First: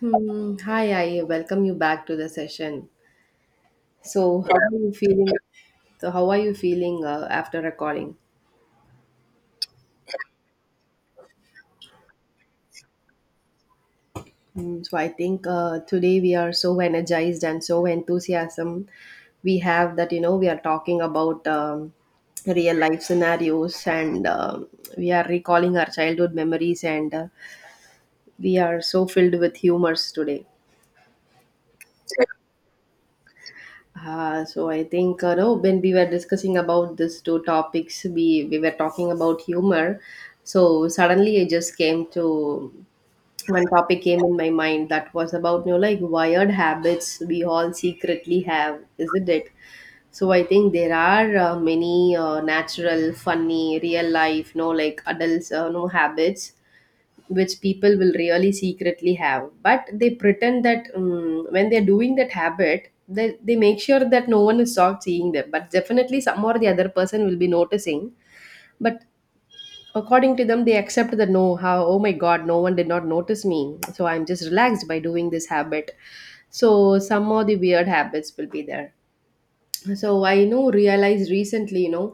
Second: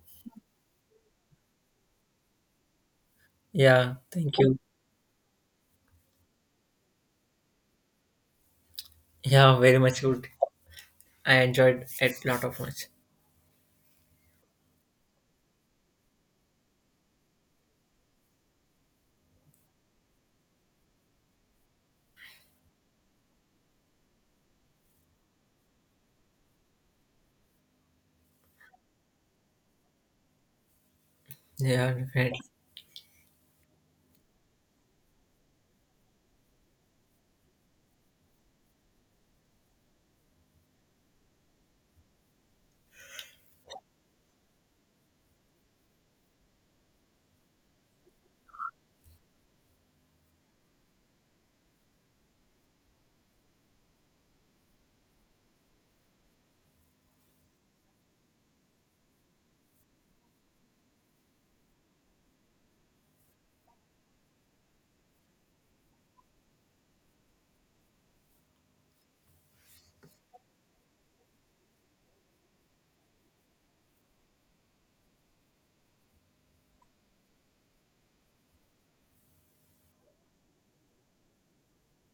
Hmm. Hi, I welcome you back to the session. Yeah, thank So, how you. are you feeling? So, how are you feeling after recording? Yeah, very much good. I enjoyed it lot of much. So, I think today we are so energized and so enthusiasm we have that you know we are talking about real life scenarios and we are recalling our childhood memories and we are so filled with humors today. Yeah, definitely. So I think no, when we were discussing about these two topics, we were talking about humor. So suddenly I just came to one topic came in my mind that was about you know like wired habits we all secretly have, isn't it? So I think there are many natural, funny, real life, no like adults, no habits which people will really secretly have but they pretend that when they're doing that habit they make sure that no one is not seeing them but definitely some or the other person will be noticing but according to them they accept that no how, oh my god, no one did not notice me, so I'm just relaxed by doing this habit. So some of the weird habits will be there. So I know realized recently, you know,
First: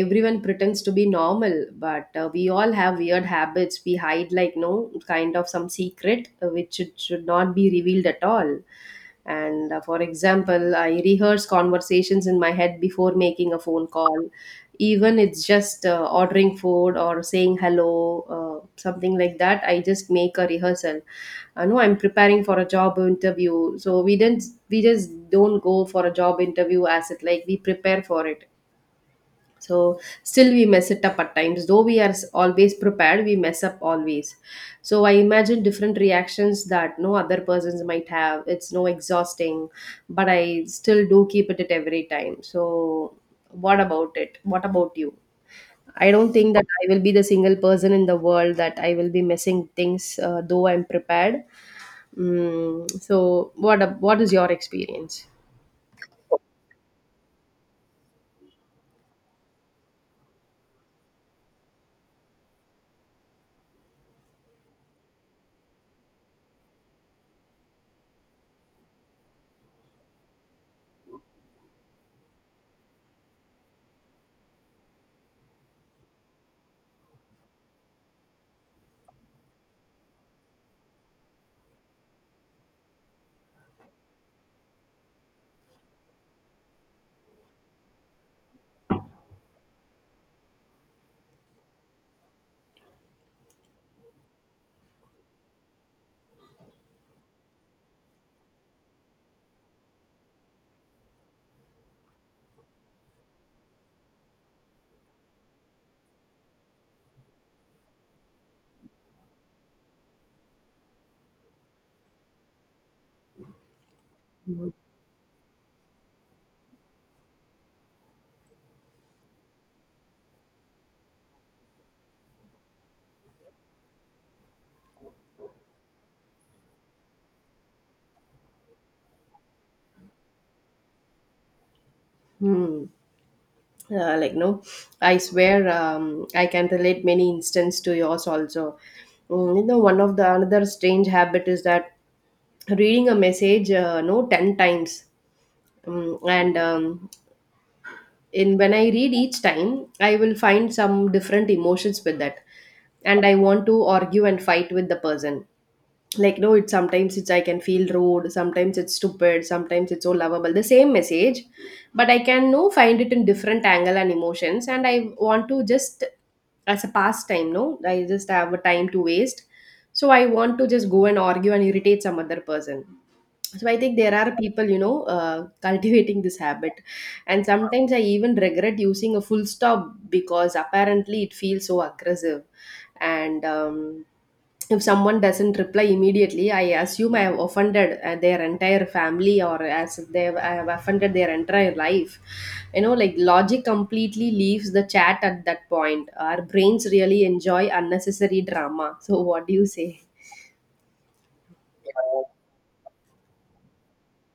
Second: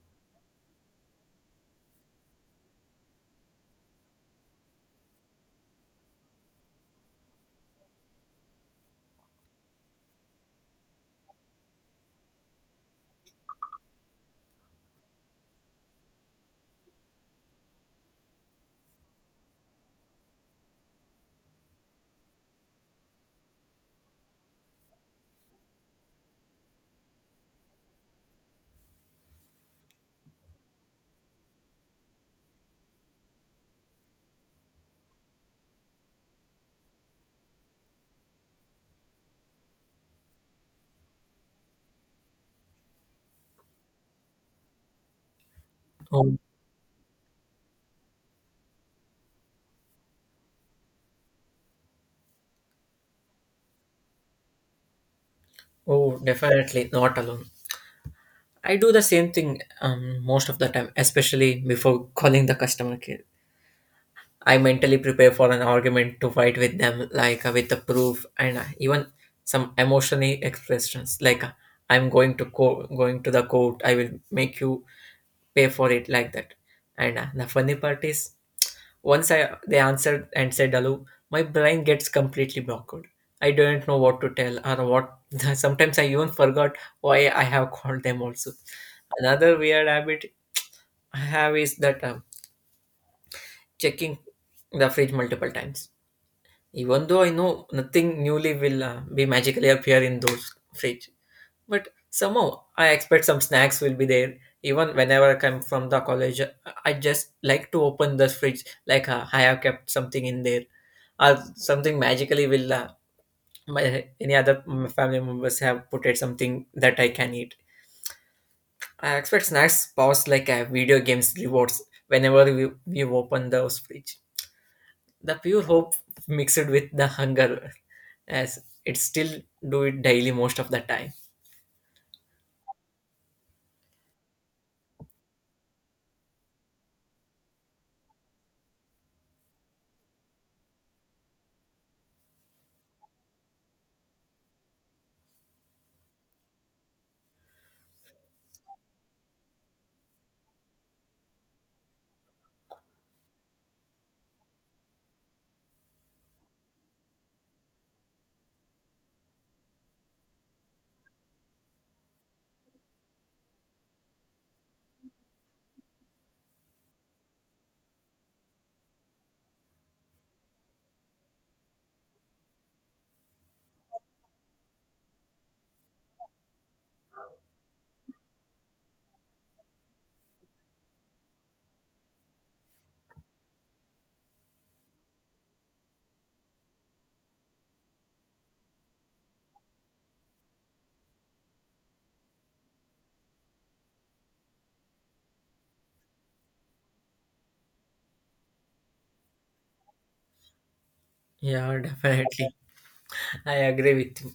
everyone pretends to be normal but we all have weird habits we hide like no kind of some secret which it should not be revealed at all. And for example, I rehearse conversations in my head before making a phone call, even it's just ordering food or saying hello, something like that, I just make a rehearsal. I know I'm preparing for a job interview, so we didn't, we just don't go for a job interview as it, like we prepare for it. So still we mess it up at times, though we are always prepared we mess up always. So I imagine different reactions that no other persons might have, it's no exhausting, but I still do keep it at every time. So what about it, what about you? I don't Oh, think that I will be the single person in the world that I will be messing things, though I'm prepared. So what is your experience? oh, definitely not alone. I do the same thing most of the time, especially before calling the customer care. I mentally prepare for an argument to fight with them, like with the proof and even some emotionally expressions, like I'm going to going to the court. I will make you pay for it, like that. And the funny part is, once I they answered and said hello, my brain gets completely blocked. I don't know what to tell or what. Sometimes I even forgot why I have called them. Also, another weird habit I have is that checking the fridge multiple times. Even though I know nothing newly will be magically appear in those fridge, but somehow I expect some snacks will be there. Even whenever I come from the college, I just like to open the fridge, like I have kept something in there, or something magically will my any other family members have put it something that I can eat. I expect snacks, pause like video games rewards whenever we open those fridge. The pure hope mixed with the hunger as it still do it daily most of the time. Hmm. Uh, like no, I swear, I can relate many instances to yours also. Mm, you know, one of the another strange habit is that reading a message no 10 times, mm, and in when I read each time, I will find some different emotions with that, and I want to argue and fight with the person like no, it sometimes it's, I can feel rude, sometimes it's stupid, sometimes it's so lovable, the same message, but I can no find it in different angle and emotions and I want to just, as a pastime, no, I just have a time to waste, so I want to just go and argue and irritate some other person. So I think there are people, you know, cultivating this habit. And sometimes I even regret using a full stop because apparently it feels so aggressive. And if someone doesn't reply immediately I assume I have offended their entire family, or as if I have offended their entire life. You know, like logic completely leaves the chat at that point, our brains really enjoy unnecessary drama. So what do you say? Yeah, definitely. I agree with you.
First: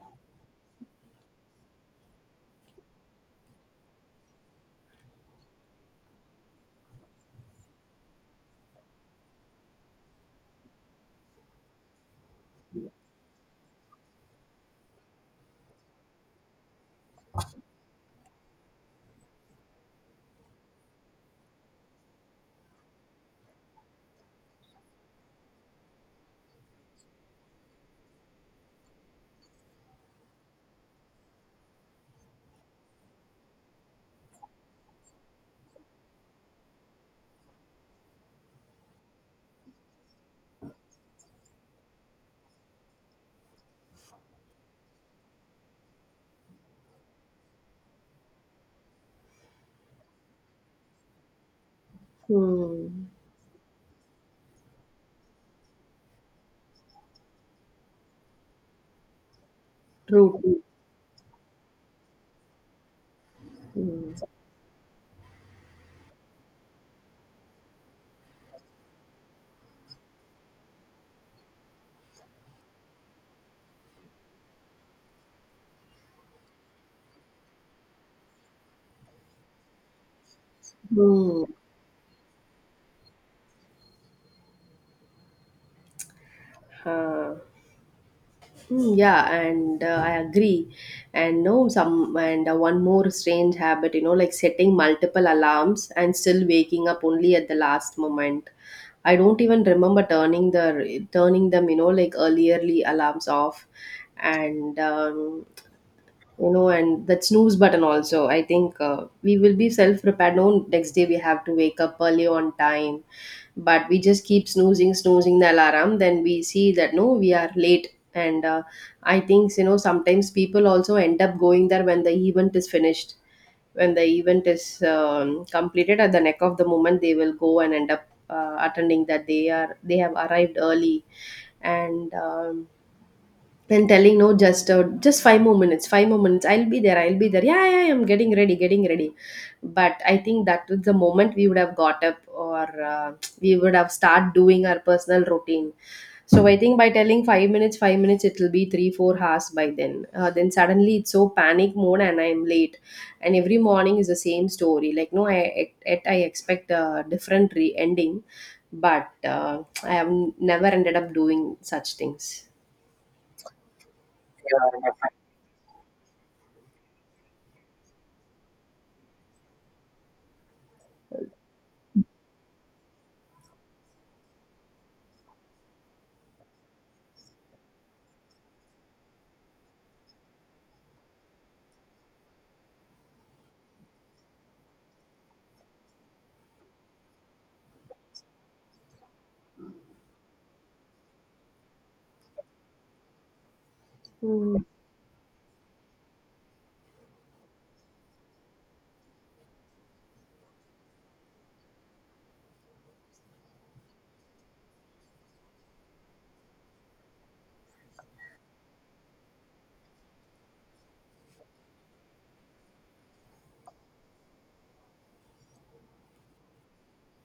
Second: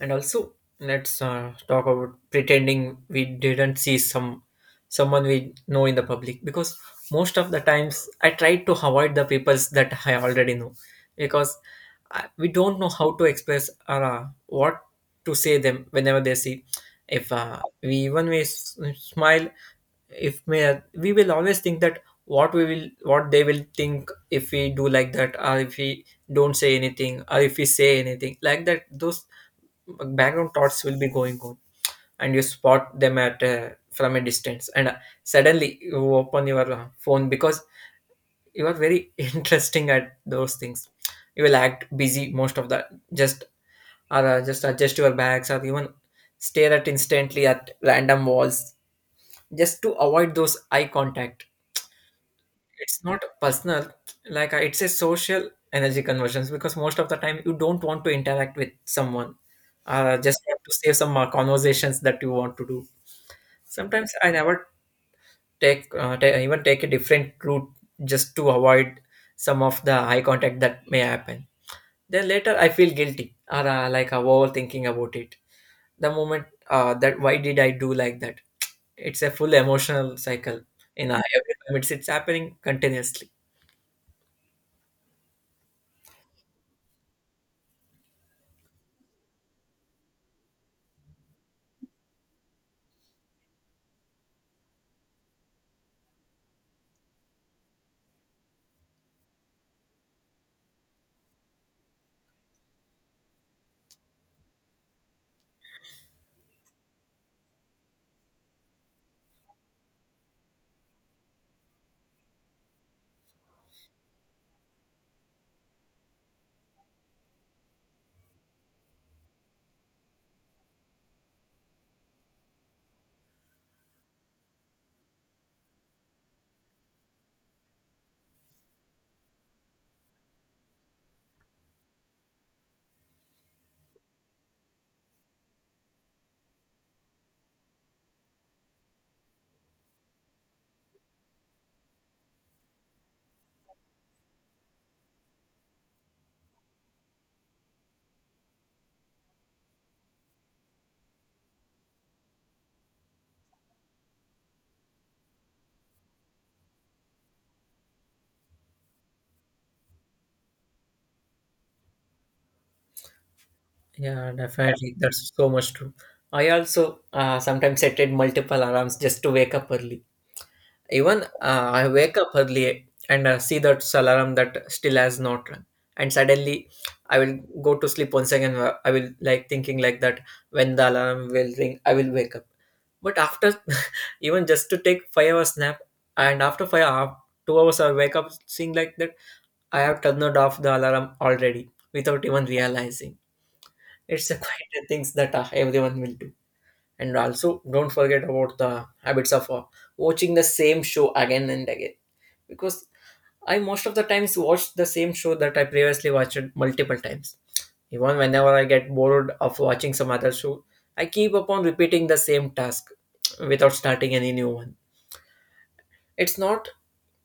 And also, let's talk about pretending we didn't see some someone we know in the public because most of the times I try to avoid the peoples that I already know because we don't know how to express or what to say them whenever they see. If we even we smile, if may we will always think that what we will what they will think if we do like that or if we don't say anything or if we say anything like that those background thoughts will be going on and you spot them at from a distance and suddenly you open your phone because you are very interesting at those things you will act busy most of the just or just adjust your bags or even stare at instantly at random walls just to avoid those eye contact. It's Hmm. not personal, like it's a social energy conversions because most of the time you don't want to interact with someone, True, just want true. to save some conversations that you want to do. Sometimes Hmm. I never take ta even take a different route just to avoid some of the eye contact that may happen. Then later I feel guilty, or like I'm overthinking about it the moment, that why did I do like that. It's a full emotional cycle. In Hmm. every time it's happening continuously. Huh. Mm, yeah, and I agree. And no, some and one more strange habit, you know, like setting multiple alarms and still waking up only at the last moment. I don't even remember turning the turning them, you know, like earlierly alarms off. And you know, and that snooze button also, I think we will be self prepared, no, next day we have to wake up early on time, but we just keep snoozing the alarm, then we see that no, we are late. And I think, you know, sometimes people also end up going there when the event is finished, when the event is completed, at the neck of the moment they will go and end up attending that they are, they have arrived early. And then telling no, just five more minutes, five more minutes. I'll be there. I'll be there. Yeah, yeah, yeah, I'm getting ready, getting ready. But I think that was the moment we would have got up, or we would have start doing our personal routine. So I think by telling 5 minutes, 5 minutes, it will be three, 4 hours by then. Then suddenly it's so panic mode and I am late. And every morning is the same story. Like no, I expect a different ending, but I have never ended up doing such things. Yeah, definitely. That's so much true. I also sometimes set multiple alarms just to wake up early. Even I wake up early and see that alarm that still has not rung, and suddenly I will go to sleep once again. I will like thinking like that, when the alarm will ring, I will wake up. But after even just to take 5 hours nap, and after 5 hours, 2 hours I wake up seeing like that I have turned off the alarm already without even realizing. It's the Mm. quieter things that everyone will do. And also, don't forget about the habits of watching the same show again and again. Because I most of the times watch the same show that I previously watched multiple times. Even whenever I get bored of watching some other show, I keep upon repeating the same task without starting any new one. It's not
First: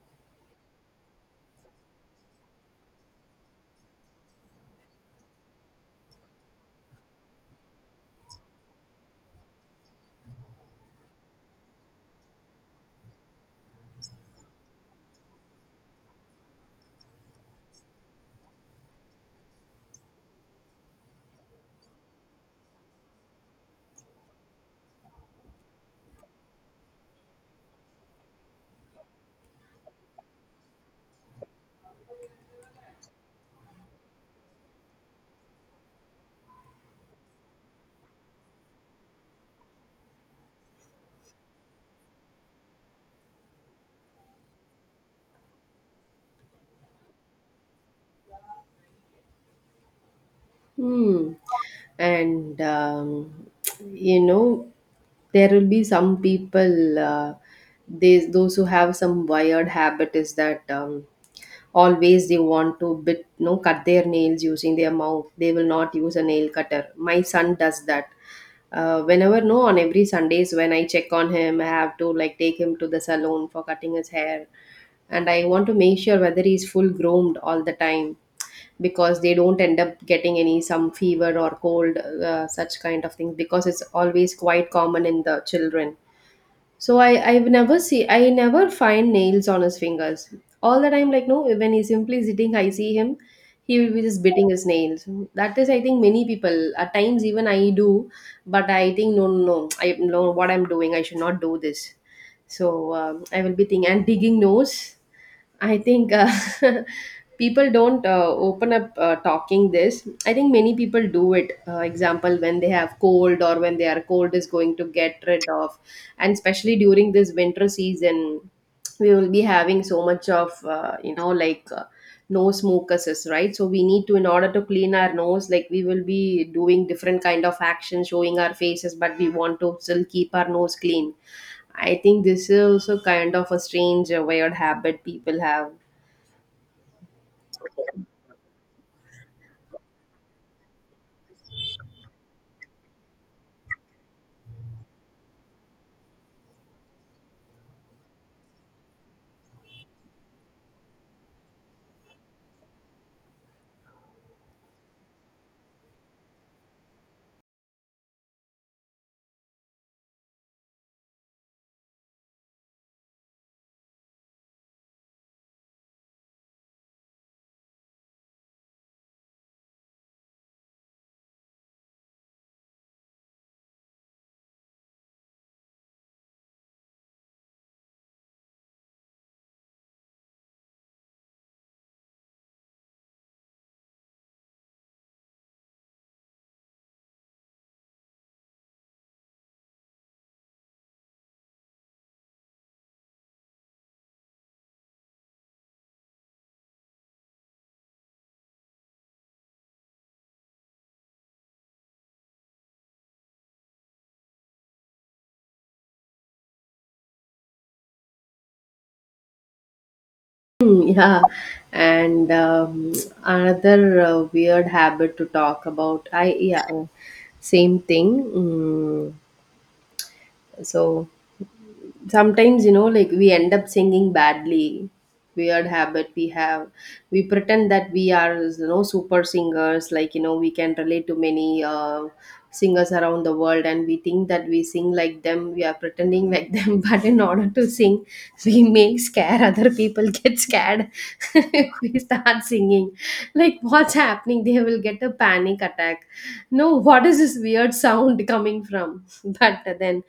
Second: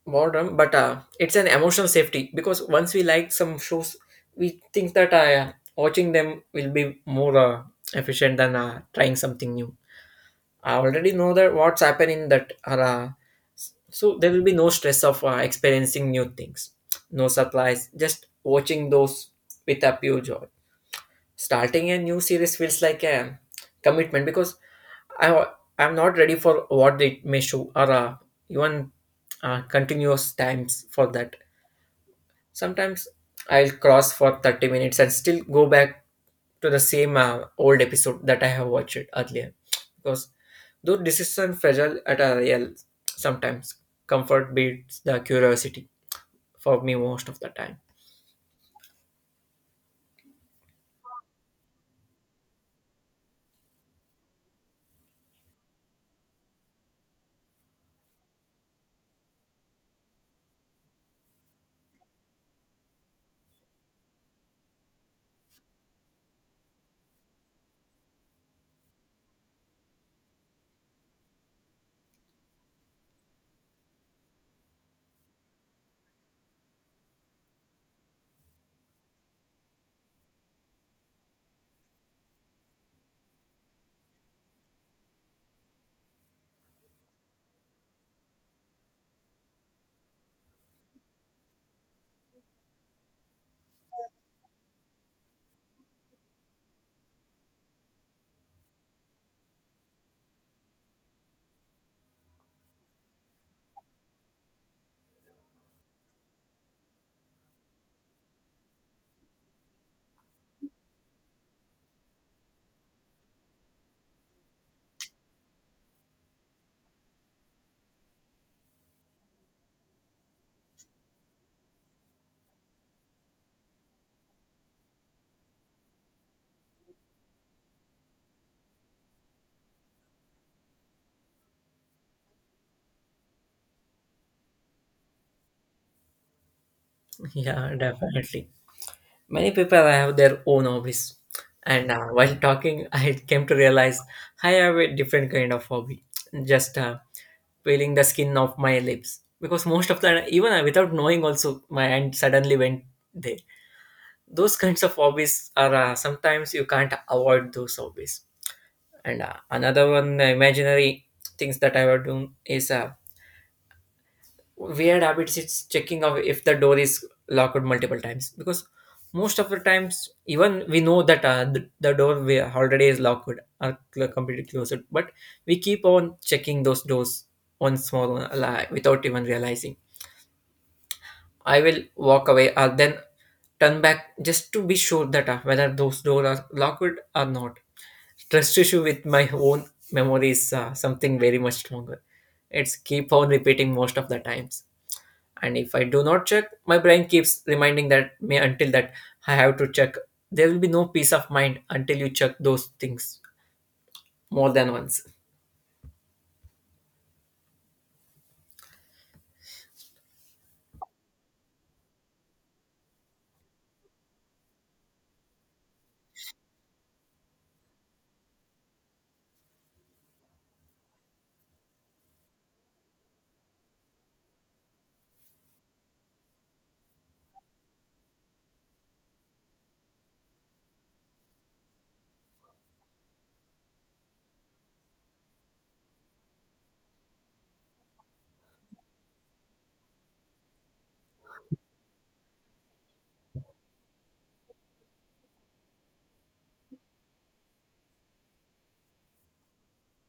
boredom, but it's an emotional safety because once we like some shows we think that watching them will be more efficient than trying something new. I already know that what's happening that are so there will be no stress of experiencing new things. No supplies, just watching those with a pure joy. Starting a new series feels like a commitment because I, I'm not ready for what it may show or even continuous times for that. Sometimes I'll cross for 30 minutes and still go back to the same old episode that I have watched earlier. Because though decision fragile at a real, sometimes comfort beats the curiosity for me most of the time. Hmm. And you know, there will be some people. They, those who have some wired habit is that always they want to bit, you know, cut their nails using their mouth. They will not use a nail cutter. My son does that. Whenever no, on every Sundays when I check on him, I have to like take him to the salon for cutting his hair, and I want to make sure whether he's full groomed all the time because they don't end up getting any some fever or cold, such kind of things, because it's always quite common in the children. So I've never see, I never find nails on his fingers all the time, like no, when he's simply sitting I see him, he will be just biting his nails. That is, I think many people at times, even I do, but I think no, no, no, I know what I'm doing, I should not do this. So I will be thinking and digging nose. I think people don't open up talking this, I think many people do it, example when they have cold or when their cold is going to get rid of. And especially during this winter season we will be having so much of you know, like nose mucuses, right? So we need to, in order to clean our nose, like we will be doing different kind of action showing our faces, but we want to still keep our nose clean. I think this is also kind of a strange, weird habit people have. Yeah, definitely. Many people have their own hobbies, and while talking, I came to realize I have a different kind of hobby. Just peeling the skin off my lips, because most of the even without knowing, also my hand suddenly went there. Those kinds of hobbies are sometimes you can't avoid those hobbies. And another one, the imaginary things that I would do is weird habits. It's checking of if the door is locked multiple times because most of the times even we know that the door we already is locked or completely closed, but we keep on checking those doors once more, like, without even realizing I will walk away or then turn back just to be sure that whether those doors are locked or not. Trust issue with my own memory is something very much stronger. It's keep on repeating most of the times, and if I do not check my brain keeps reminding that me until that I have to check. There will be no peace of mind until you check those things more than once. Mm, yeah, and another weird habit to talk about. I yeah, same thing. Mm, so sometimes you know like we end up singing badly, weird habit we have. We pretend that we are, you know, super singers, like you know, we can relate to many singers around the world and we think that we sing like them, we are pretending like them, but in order to sing we make scare, other people get scared, if we start singing like what's happening, they will get a panic attack, no, what is this weird sound coming from. But then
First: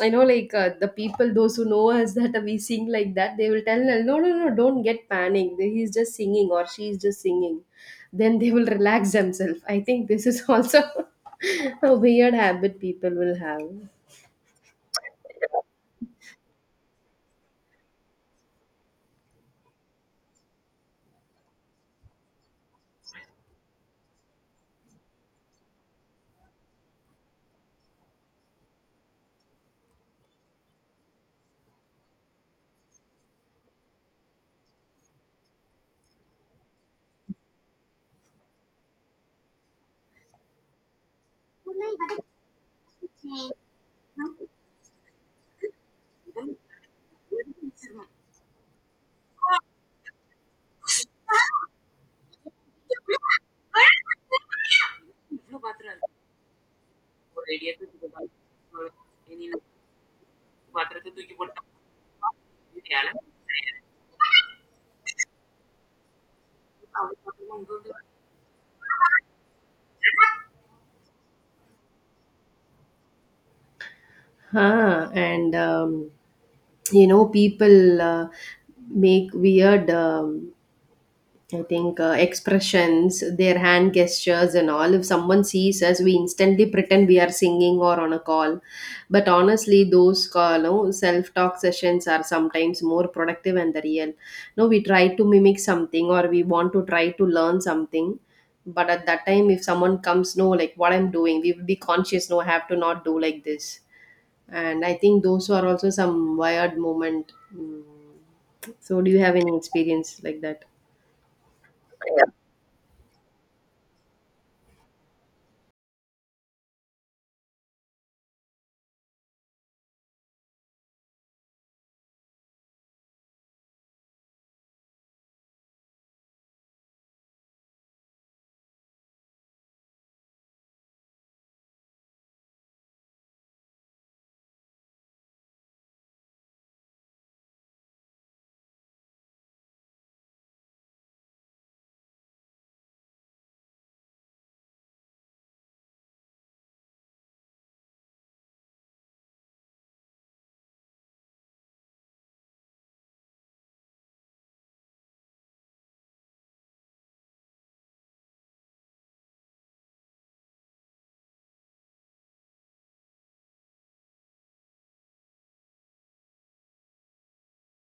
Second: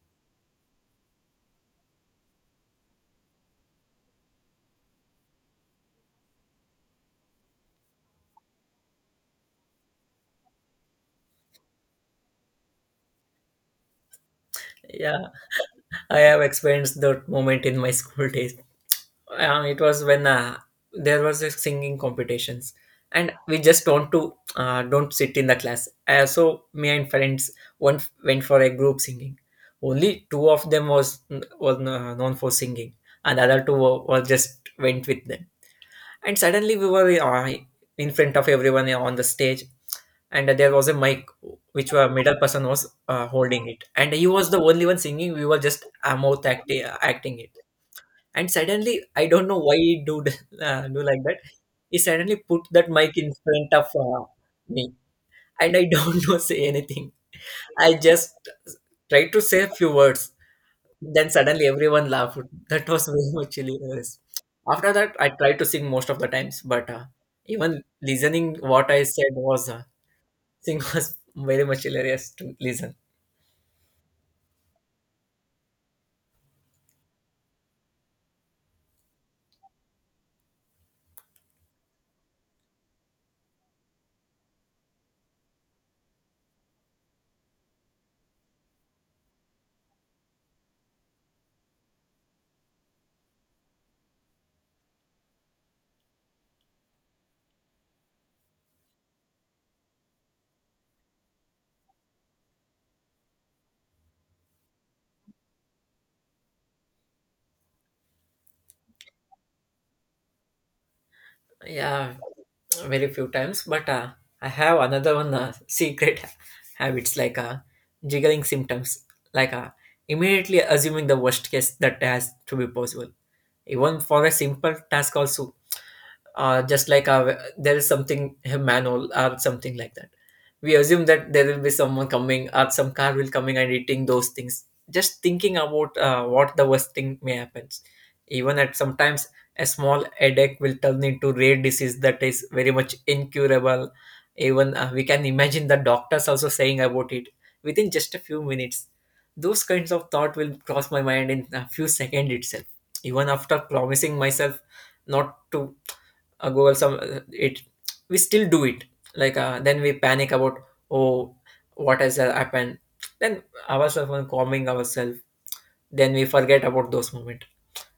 I know, like the people, those who know us that we sing like that, they will tell, no, no, no, don't get panic. He's just singing, or she's just singing. Then they will relax themselves. I think this is also a weird habit people will have. Yeah, I have experienced that moment in my school days. It was when there was a singing competitions, and we just don't to don't sit in the class, so me and friends one went for a group singing. Only two of them was known for singing, and the other two were just went with them. And suddenly we were in front of everyone on the stage, and there was a mic which a middle person was holding it, and he was the only one singing. We were just mouth acting it. And suddenly I don't know why he do, do like that. He suddenly put that mic in front of me, and I don't know say anything. I just tried to say a few words, then suddenly everyone laughed. That was very much hilarious. After that, I tried to sing most of the times, but even listening what I said was sing was very much hilarious to listen. Huh. And, you know, people make weird, I think, expressions, their hand gestures, and all. If someone sees us, we instantly pretend we are singing or on a call. But honestly, those call, no, self talk sessions are sometimes more productive and the real. No, we try to mimic something or we want to try to learn something. But at that time, if someone comes, no, like what I'm doing, we will be conscious, no, I have to not do like this. And I think those are also some wired moment. Mm. So, do you have any experience like that? Yeah, very few times, but I have another one secret habits, like jiggling symptoms, like immediately assuming the worst case that has to be possible. Even for a simple task, also just like our, there is something a manhole or something like that, we assume that there will be someone coming or some car will coming and eating those things, just thinking about what the worst thing may happen. Even at sometimes a small headache will turn into rare disease that is very much incurable. Even we can imagine the doctors also saying about it within just a few minutes. Those kinds of thought will cross my mind in a few seconds itself, even after promising myself not to google some it. We still do it, like then we panic about, oh, what has happened, then ourselves and calming ourselves, then we forget about those moments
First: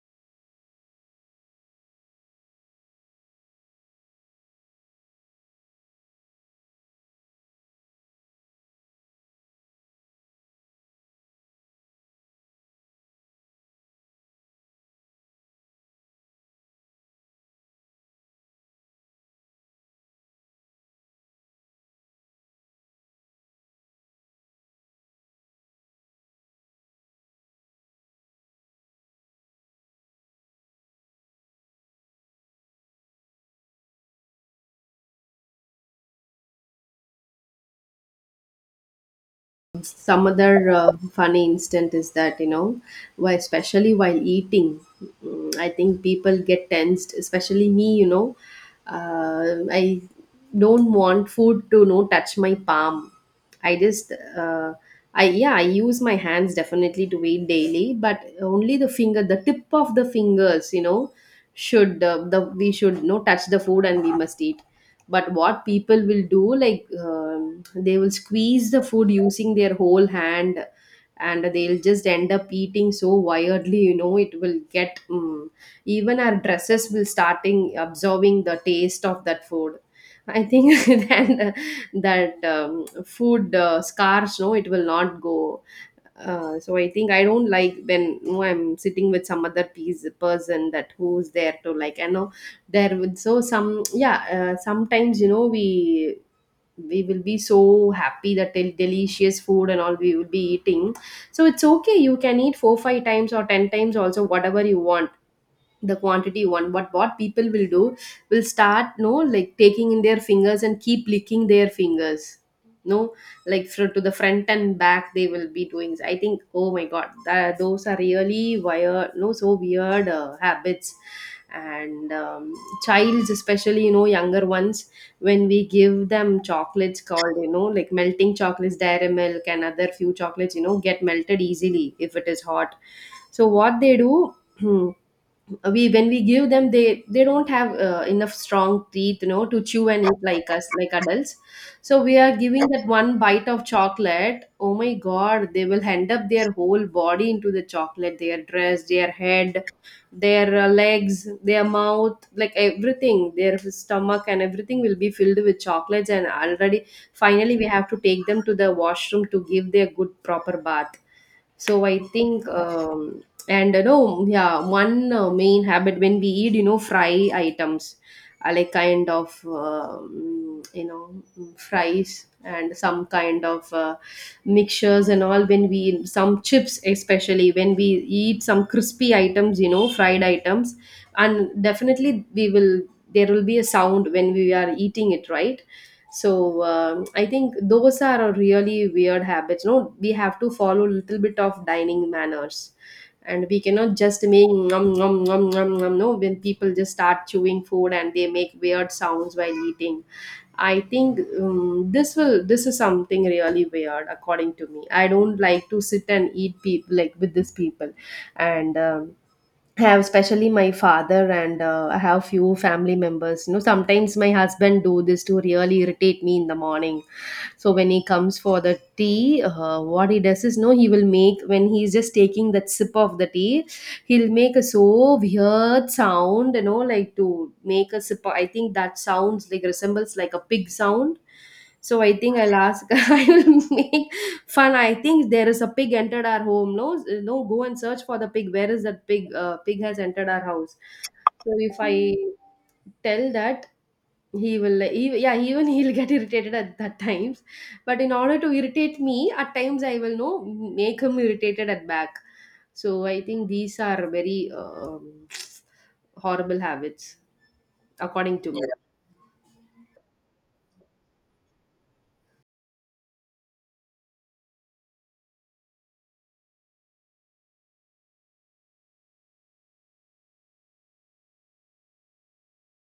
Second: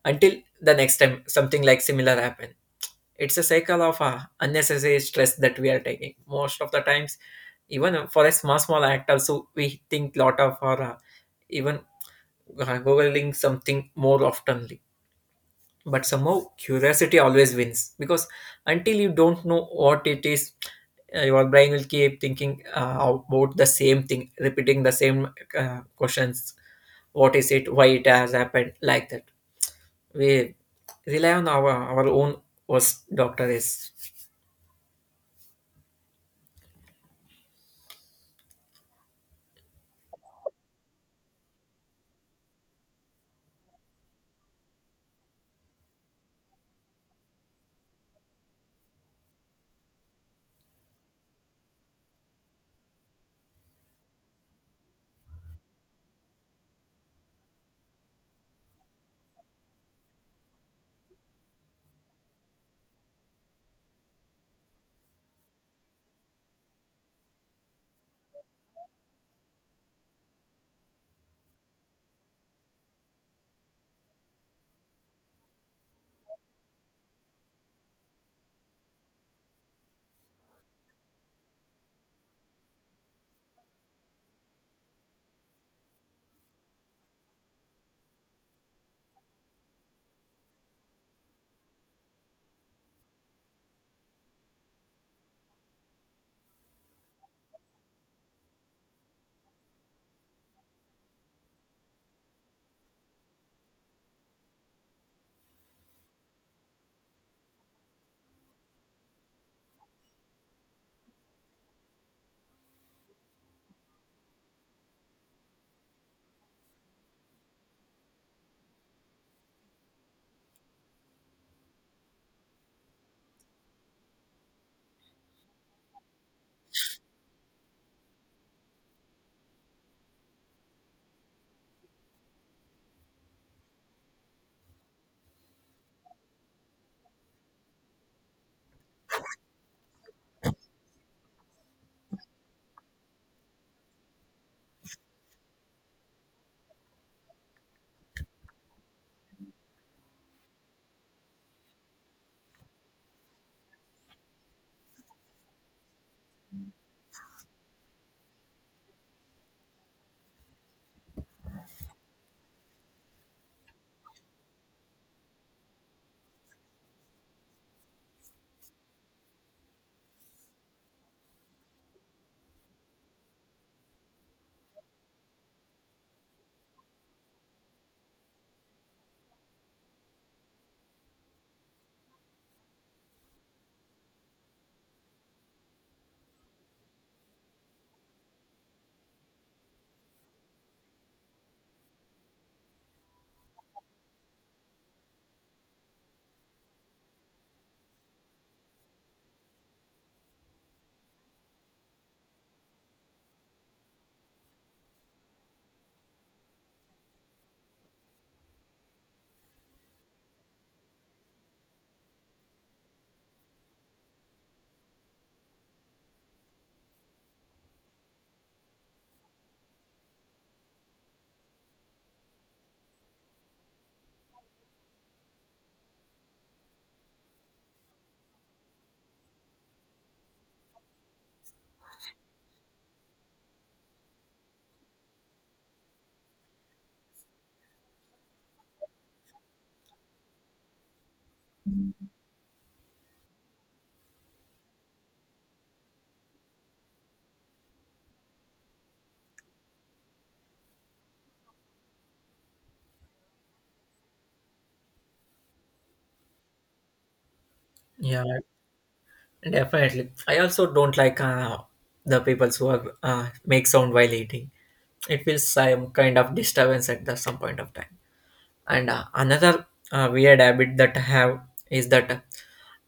until the next time something like similar happen. It's a cycle of unnecessary stress that we are taking most of the times, even for a small small act also we think lot of, or even googling something more often. But somehow curiosity always wins, because until you don't know what it is, your brain will keep thinking about the same thing, repeating the same questions, what is it, why it has happened like that. We rely on our own worst doctor is. Some other funny instant is that, why especially while eating. I think people get tensed, especially me. I don't want food to touch my palm. I just uh, I yeah, I use my hands definitely to eat daily, but only the tip of the fingers. Should The we should, touch the food, and we must eat. But what people will do, like, they will squeeze the food using their whole hand, and they'll just end up eating so wildly, it will get. Even our dresses will starting absorbing the taste of that food. I think that that food, scars, no, it will not go. So I think I don't like when, I'm sitting with some other piece, person that who's there to, like, you know. There would so some, yeah, sometimes, we will be so happy that delicious food and all we will be eating. So it's okay, you can eat four five times or 10 times also, whatever you want, the quantity one. But what people will do, will start, no, like, taking in their fingers and keep licking their fingers, no, like, to the front and back they will be doing. I think, oh my god, those are really weird, no, so weird habits. And Childs, especially, younger ones, when we give them chocolates called, like melting chocolates, dairy milk, and other few chocolates, get melted easily if it is hot. So what they do? We, when we give them, they don't have enough strong teeth, to chew and eat like us, like adults. So we are giving that one bite of chocolate, oh my god, they will hand up their whole body into the chocolate, their dress, their head, their legs, their mouth, like everything, their stomach, and everything will be filled with chocolates, and already, finally we have to take them to the washroom to give their good proper bath. So I think, and yeah, one main habit, when we eat, fry items, like, kind of, fries, and some kind of mixtures and all, when we some chips, especially when we eat some crispy items, fried items, and definitely we will, there will be a sound when we are eating it, right? So, I think those are a really weird habits, no, we have to follow a little bit of dining manners, and we cannot just make nom nom nom nom nom, no, when people just start chewing food and they make weird sounds while eating. I think, this is something really weird according to me. I don't like to sit and eat people, like, with these people. And I have, especially my father, and I have few family members. You know, sometimes my husband do this to really irritate me in the morning. So when he comes for the tea, what he does is, no, he will make when he's just taking that sip of the tea, he'll make a so weird sound, you know, like to make a sip. I think that sounds like resembles like a pig sound. So I think I'll ask. I will make fun. I think there is a pig entered our home. No, no, go and search for the pig. Where is that pig? Pig has entered our house. So if I tell that, he will, he, yeah, even he'll get irritated at that times. But in order to irritate me, at times I will know make him irritated at back. So I think these are very, horrible habits, Yeah, according to me. definitely. I also don't like the people who are, make sound while eating. It feels some kind of disturbance at the some point of time. And another weird habit that I have is that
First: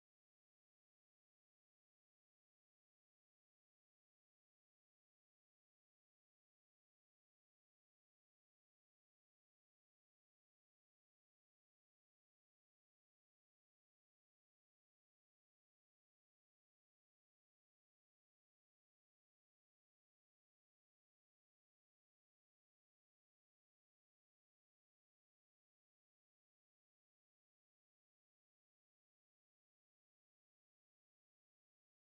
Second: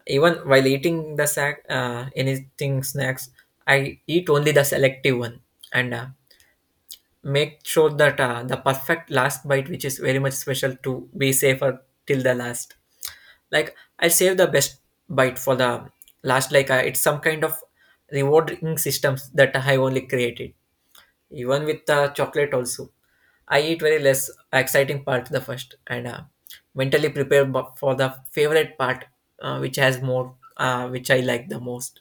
even while eating the sack, anything snacks, I eat only the selective one, and make sure that the perfect last bite, which is very much special to be safer till the last. Like I save the best bite for the last. Like it's some kind of rewarding systems that I only created. Even with the chocolate also, I eat very less exciting part the first and mentally prepare for the favorite part, which has more, which I like the most.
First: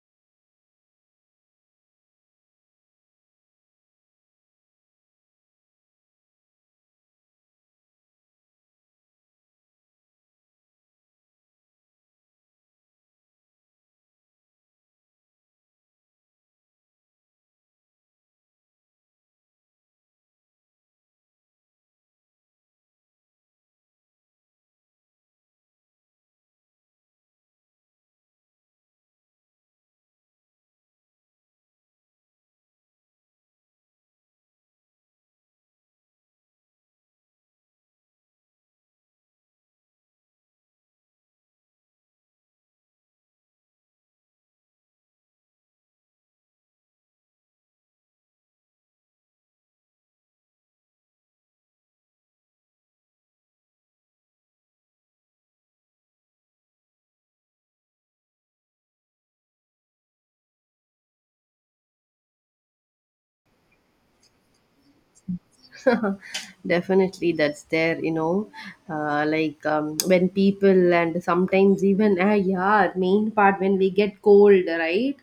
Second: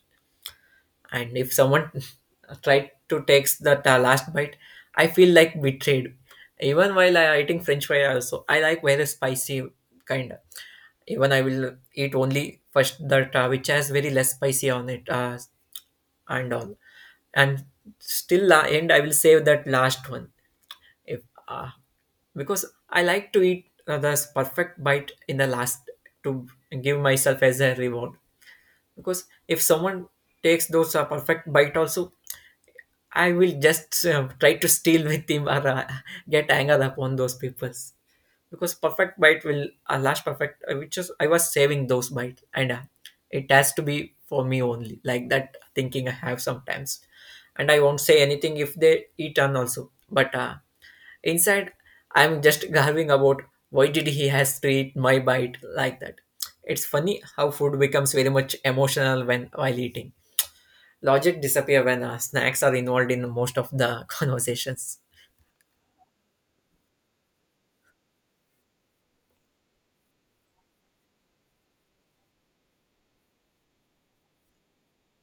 And if someone tried to take that last bite, I feel like betrayed. Even while I eating french fry also, I like very spicy kind. Even I will eat only first that which has very less spicy on it, and all, and still end I will save that last one if uh, because I like to eat this perfect bite in the last to give myself as a reward. Because if someone takes those perfect bite also, I will just try to steal with him or get angered upon those people. Because perfect bite will last perfect, which is I was saving those bite and it has to be for me only. Like that thinking I have sometimes, and I won't say anything if they eat on also. But Inside, I'm just gargling about why did he has treat my bite like that. It's funny how food becomes very much emotional when while eating. Logic disappear when snacks are involved in most of the conversations. Definitely, that's there, you know. Like, when people, and sometimes even, ah, yeah, main part when we get cold, right?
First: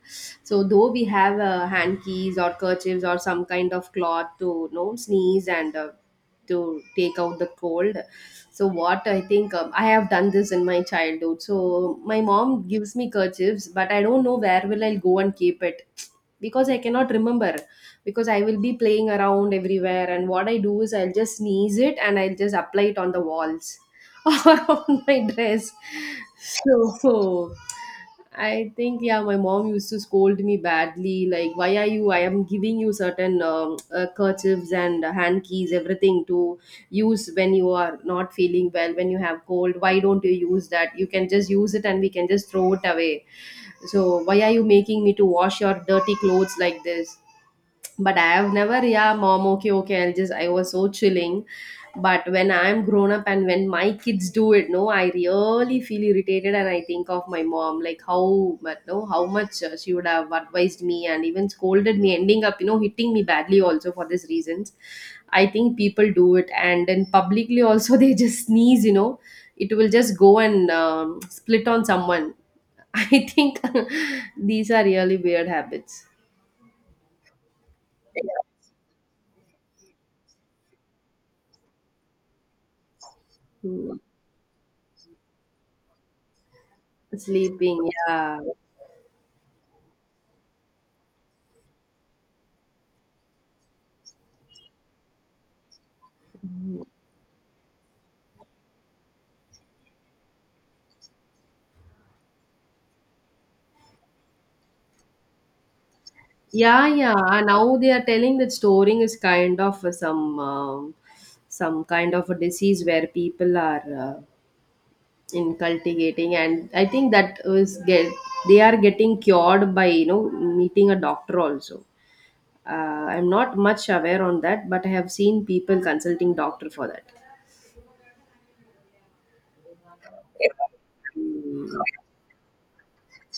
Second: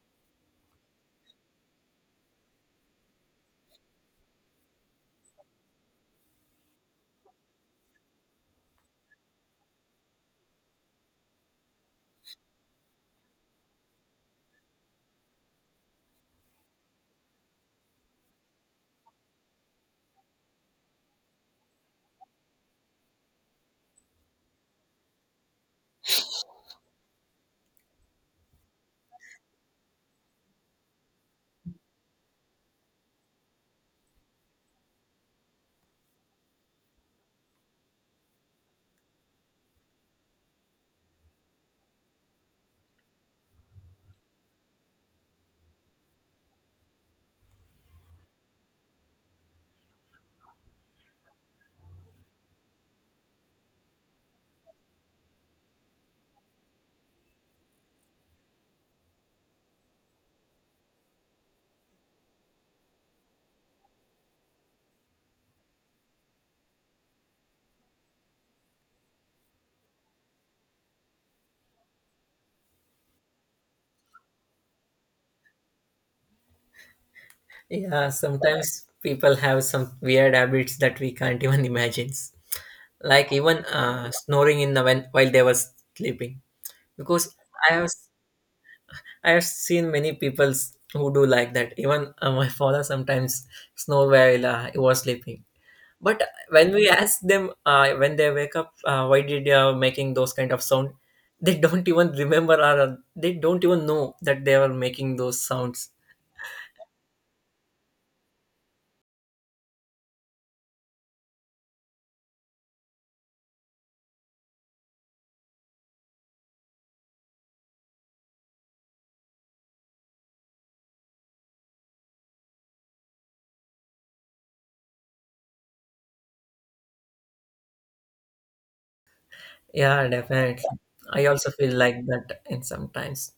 So, though we have hankies or kerchiefs or some kind of cloth to, you know, sneeze and to take out the cold. So, what I think, I have done this in my childhood. So, my mom gives me kerchiefs, but I don't know where will I go and keep it, because I cannot remember, because I will be playing around everywhere. And what I do is, I'll just sneeze it and I'll just apply it on the walls or on my dress. So I think, yeah, my mom used to scold me badly, like, why are you? I am giving you certain kerchiefs and hand keys, everything to use when you are not feeling well, when you have cold. Why don't you use that? You can just use it and we can just throw it away. So why are you making me to wash your dirty clothes like this? But I have never, yeah, mom, okay, okay, I'll just, I was so chilling. But when I'm grown up and when my kids do it, no, I really feel irritated, and I think of my mom, like, how, but no, how much she would have advised me and even scolded me, ending up, you know, hitting me badly also for these reasons. I think people do it, and then publicly also they just sneeze, you know, it will just go and split on someone. I think these are really weird habits. Yeah, sometimes people have some weird habits that we can't even imagine. Like even Hmm. Snoring in the when while they were sleeping. Because I have Sleeping, yeah. I have seen many people who do like that. Even my father sometimes snore while he was sleeping. But when we ask them when they wake up, why did you are making those kind of sound? They don't even remember, or they don't even know that they were making those sounds. Yeah, yeah. Now they are telling that storing is kind of some, some kind of a disease where people are inculcating, and I think that is get, they are getting cured by, you know, meeting a doctor also. Uh, I'm not much aware on that, but I have seen people consulting doctor for that. Yeah, definitely. I also Mm. feel like that in sometimes,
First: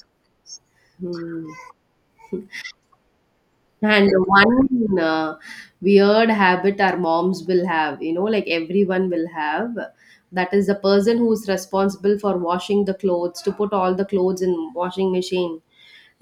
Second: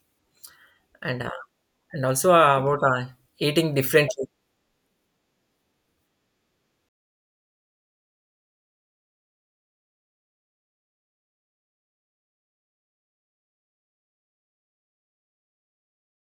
and uh, Mm. and also about eating And differently. one weird habit our moms will have, you know, like everyone will have, that is the person who is responsible for washing the clothes, to put all the clothes in washing machine.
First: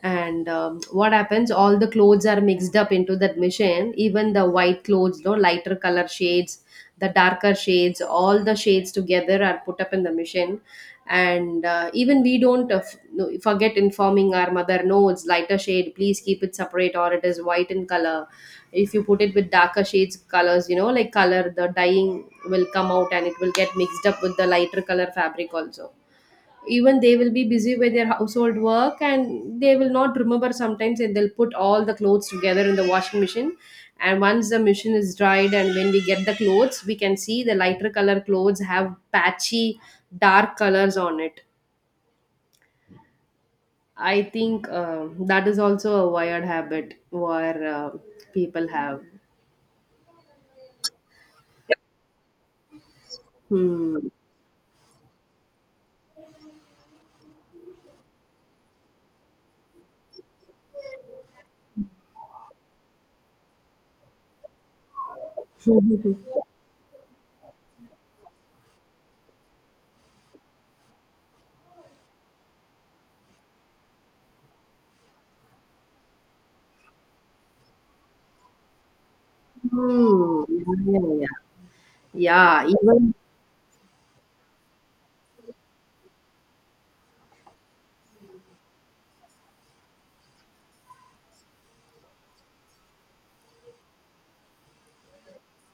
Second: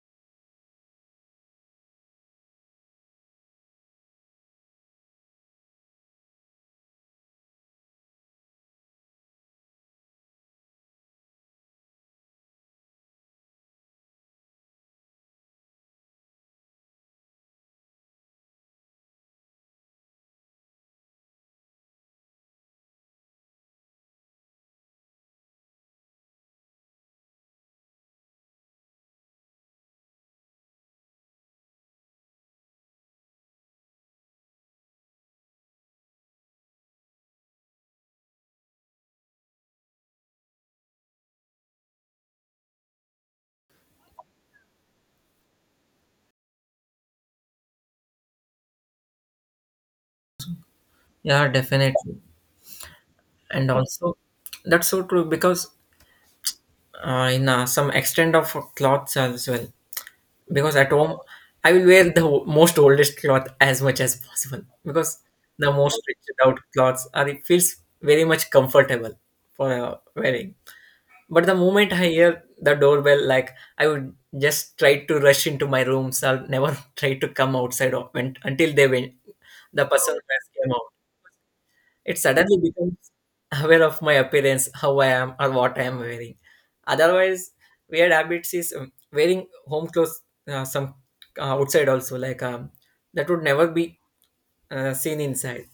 And what happens? All the clothes are mixed up into that machine, even the white clothes, no, lighter color shades, the darker shades, all the shades together are put up in the machine, and even we don't forget informing our mother, no, it's lighter shade, please keep it separate, or it is white in color. If you put it with darker shades colors, you know, like color, the dyeing will come out and it will get mixed up with the lighter color fabric also. Even they will be busy with their household work and they will not remember sometimes, and they'll put all the clothes together in the washing machine. And once the machine is dried and when we get the clothes, we can see the lighter color clothes have patchy dark colors on it. I think that is also a wired habit where people have. Yeah, definitely, and Hmm. also that's so true because in some extent of clothes as well. Because at home I will wear the most oldest cloth as much as possible, because the most stretched out cloths are, it feels very much comfortable for wearing. But the moment I hear the doorbell, like, I would just try to rush into my rooms. I'll never try to come outside of, when, until they went. The person Hmm. has came Yeah, out. yeah, yeah. It suddenly Yeah, becomes even. aware of my appearance, how I am, or what I am wearing. Otherwise, weird habits is wearing home clothes, some outside also, like that would never be seen inside.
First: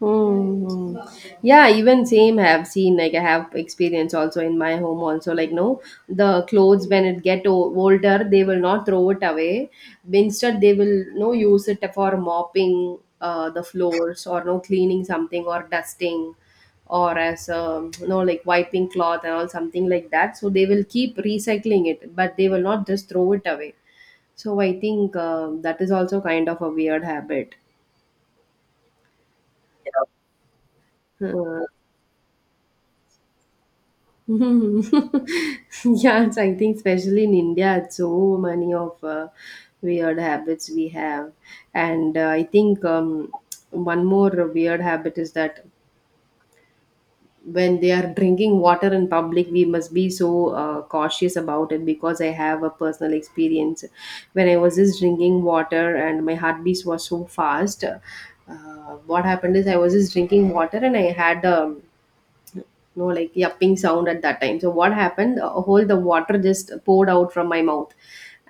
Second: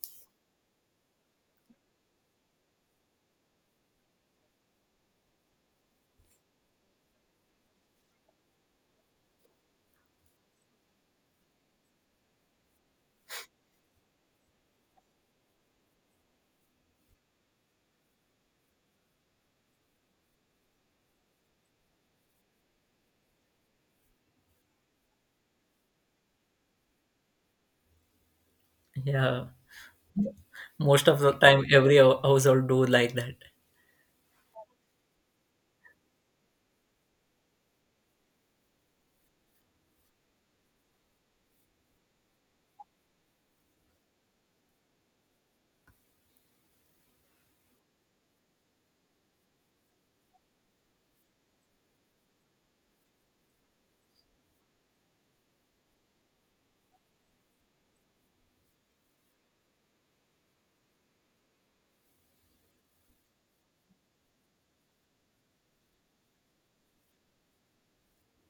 Mm. Yeah, even same have seen, like I have experience also in my home also, like, no, the clothes when it get older, they will not throw it away, instead they will, no, use it for mopping the floors, or no, cleaning something or dusting, or as, you know, like wiping cloth and all, something like that. So they will keep recycling it, but they will not just throw it away. So I think that is also kind of a weird habit. Yeah, most of the Uh, time, every household do like that. Hmm. Yes, I think especially in India, it's so many of weird habits we have, and I think, one more weird habit is that when they are drinking water in public, we must be so cautious about it, because I have a personal experience. When I was just drinking water and my heartbeats was so fast. What happened is, I was just drinking water and I had, no, like yapping sound at that time. So what happened, whole the water just poured out from my mouth,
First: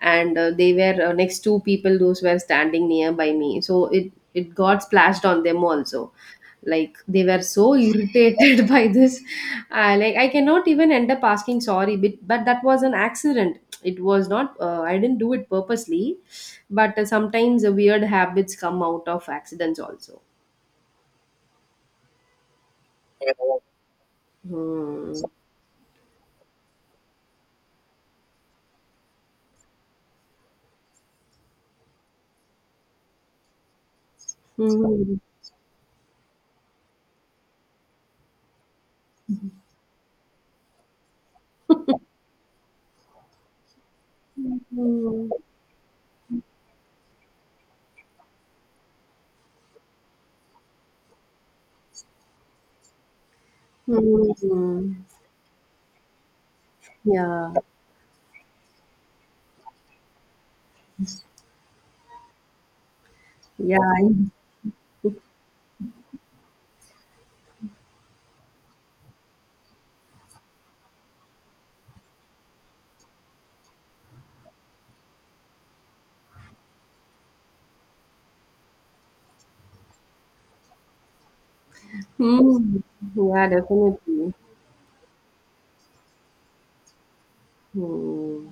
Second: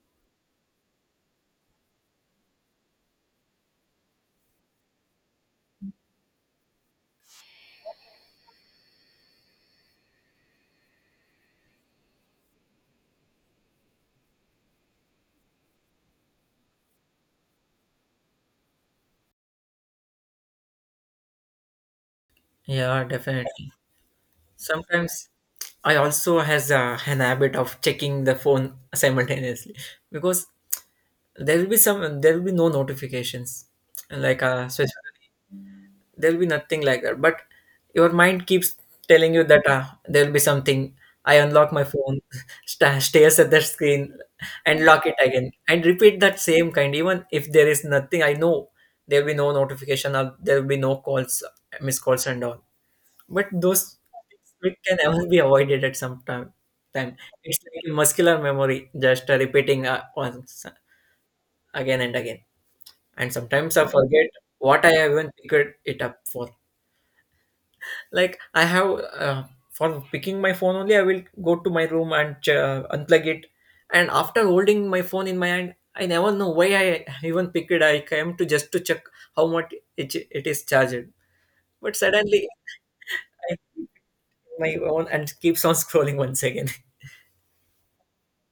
and they were, next two people those were standing nearby me, so it got splashed on them also, like they were so irritated by this. Like, I cannot even end up asking sorry, but that was an accident. It was not, I didn't do it purposely. But sometimes weird habits come out of accidents also. Yeah, definitely. Hmm. Sometimes I also has an habit of checking the phone simultaneously, because there will be no notifications, like specific, Hmm. there'll be nothing like that, but your mind keeps telling you that ah, there'll be something. I unlock my phone, stares at the screen and lock it Hmm. again and repeat that same kind, even if there is nothing, I know there'll be no notification or there'll be no calls, missed calls and all. But those, it Hmm. can ever be avoided at some time. Yeah, It's like muscular memory, just repeating once, again and again. And sometimes yeah, I I- forget what I have even picked it up for. Like I have uh, for picking my phone only, I will go to my room and unplug it. And after holding my phone in my hand, I never know why I even pick it. I came to just to check how much it is charged, but suddenly Hmm. Yeah, I pick definitely. my own and keeps on scrolling once again. Hmm.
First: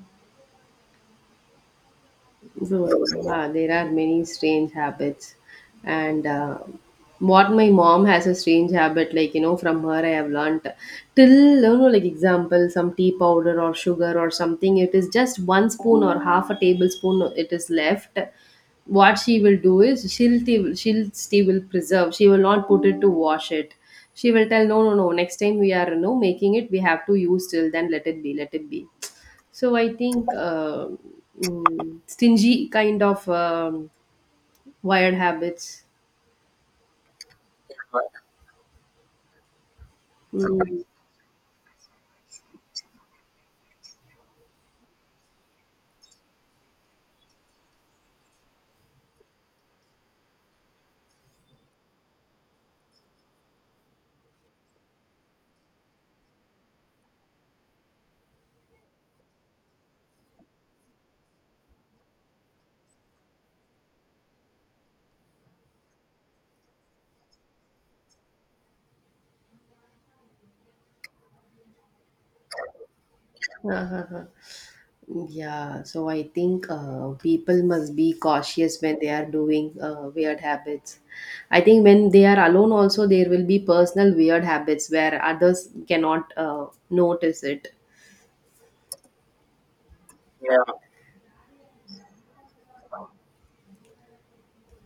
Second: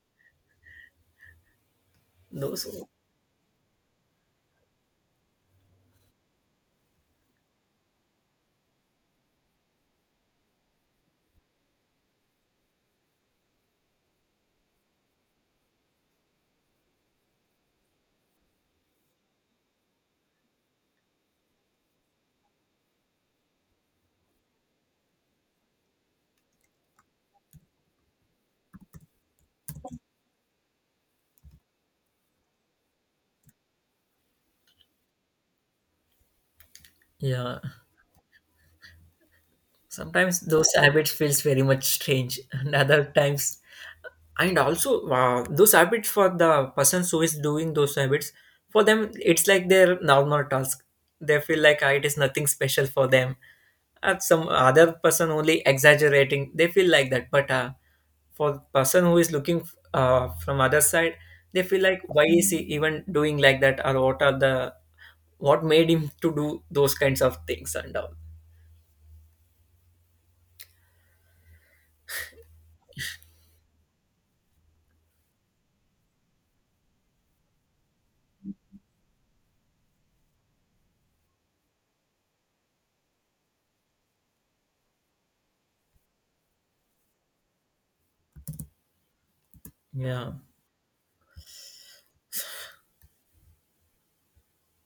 Those, Dude, yeah, there are many strange habits. And what my mom has a strange habit, like, you know, from her I have learnt, till, you know, like example, some tea powder or sugar or something, it is just one spoon or half a tablespoon it is left. What she will do is, she'll still will preserve. She will not put it to wash it. She will tell, no, no, no, next time we are, you know, making it, we have to use, till then, let it be, let it be. So I think stingy kind of, wired habits. yeah, sometimes those Mm, habits feels very much strange and other times. And also those habits for the persons who is doing those habits, for them it's like their normal task. They feel like ah, it is nothing special for them. At some other person only exaggerating, they feel like that. But for person who is looking from other side, they feel like, why is he even doing like that, or what are the what made him to do those kinds of things and all. uh-huh. Yeah, so I think people must be cautious when they are doing weird habits. I think when they are alone, also there will be personal weird habits where others cannot notice it. Yeah.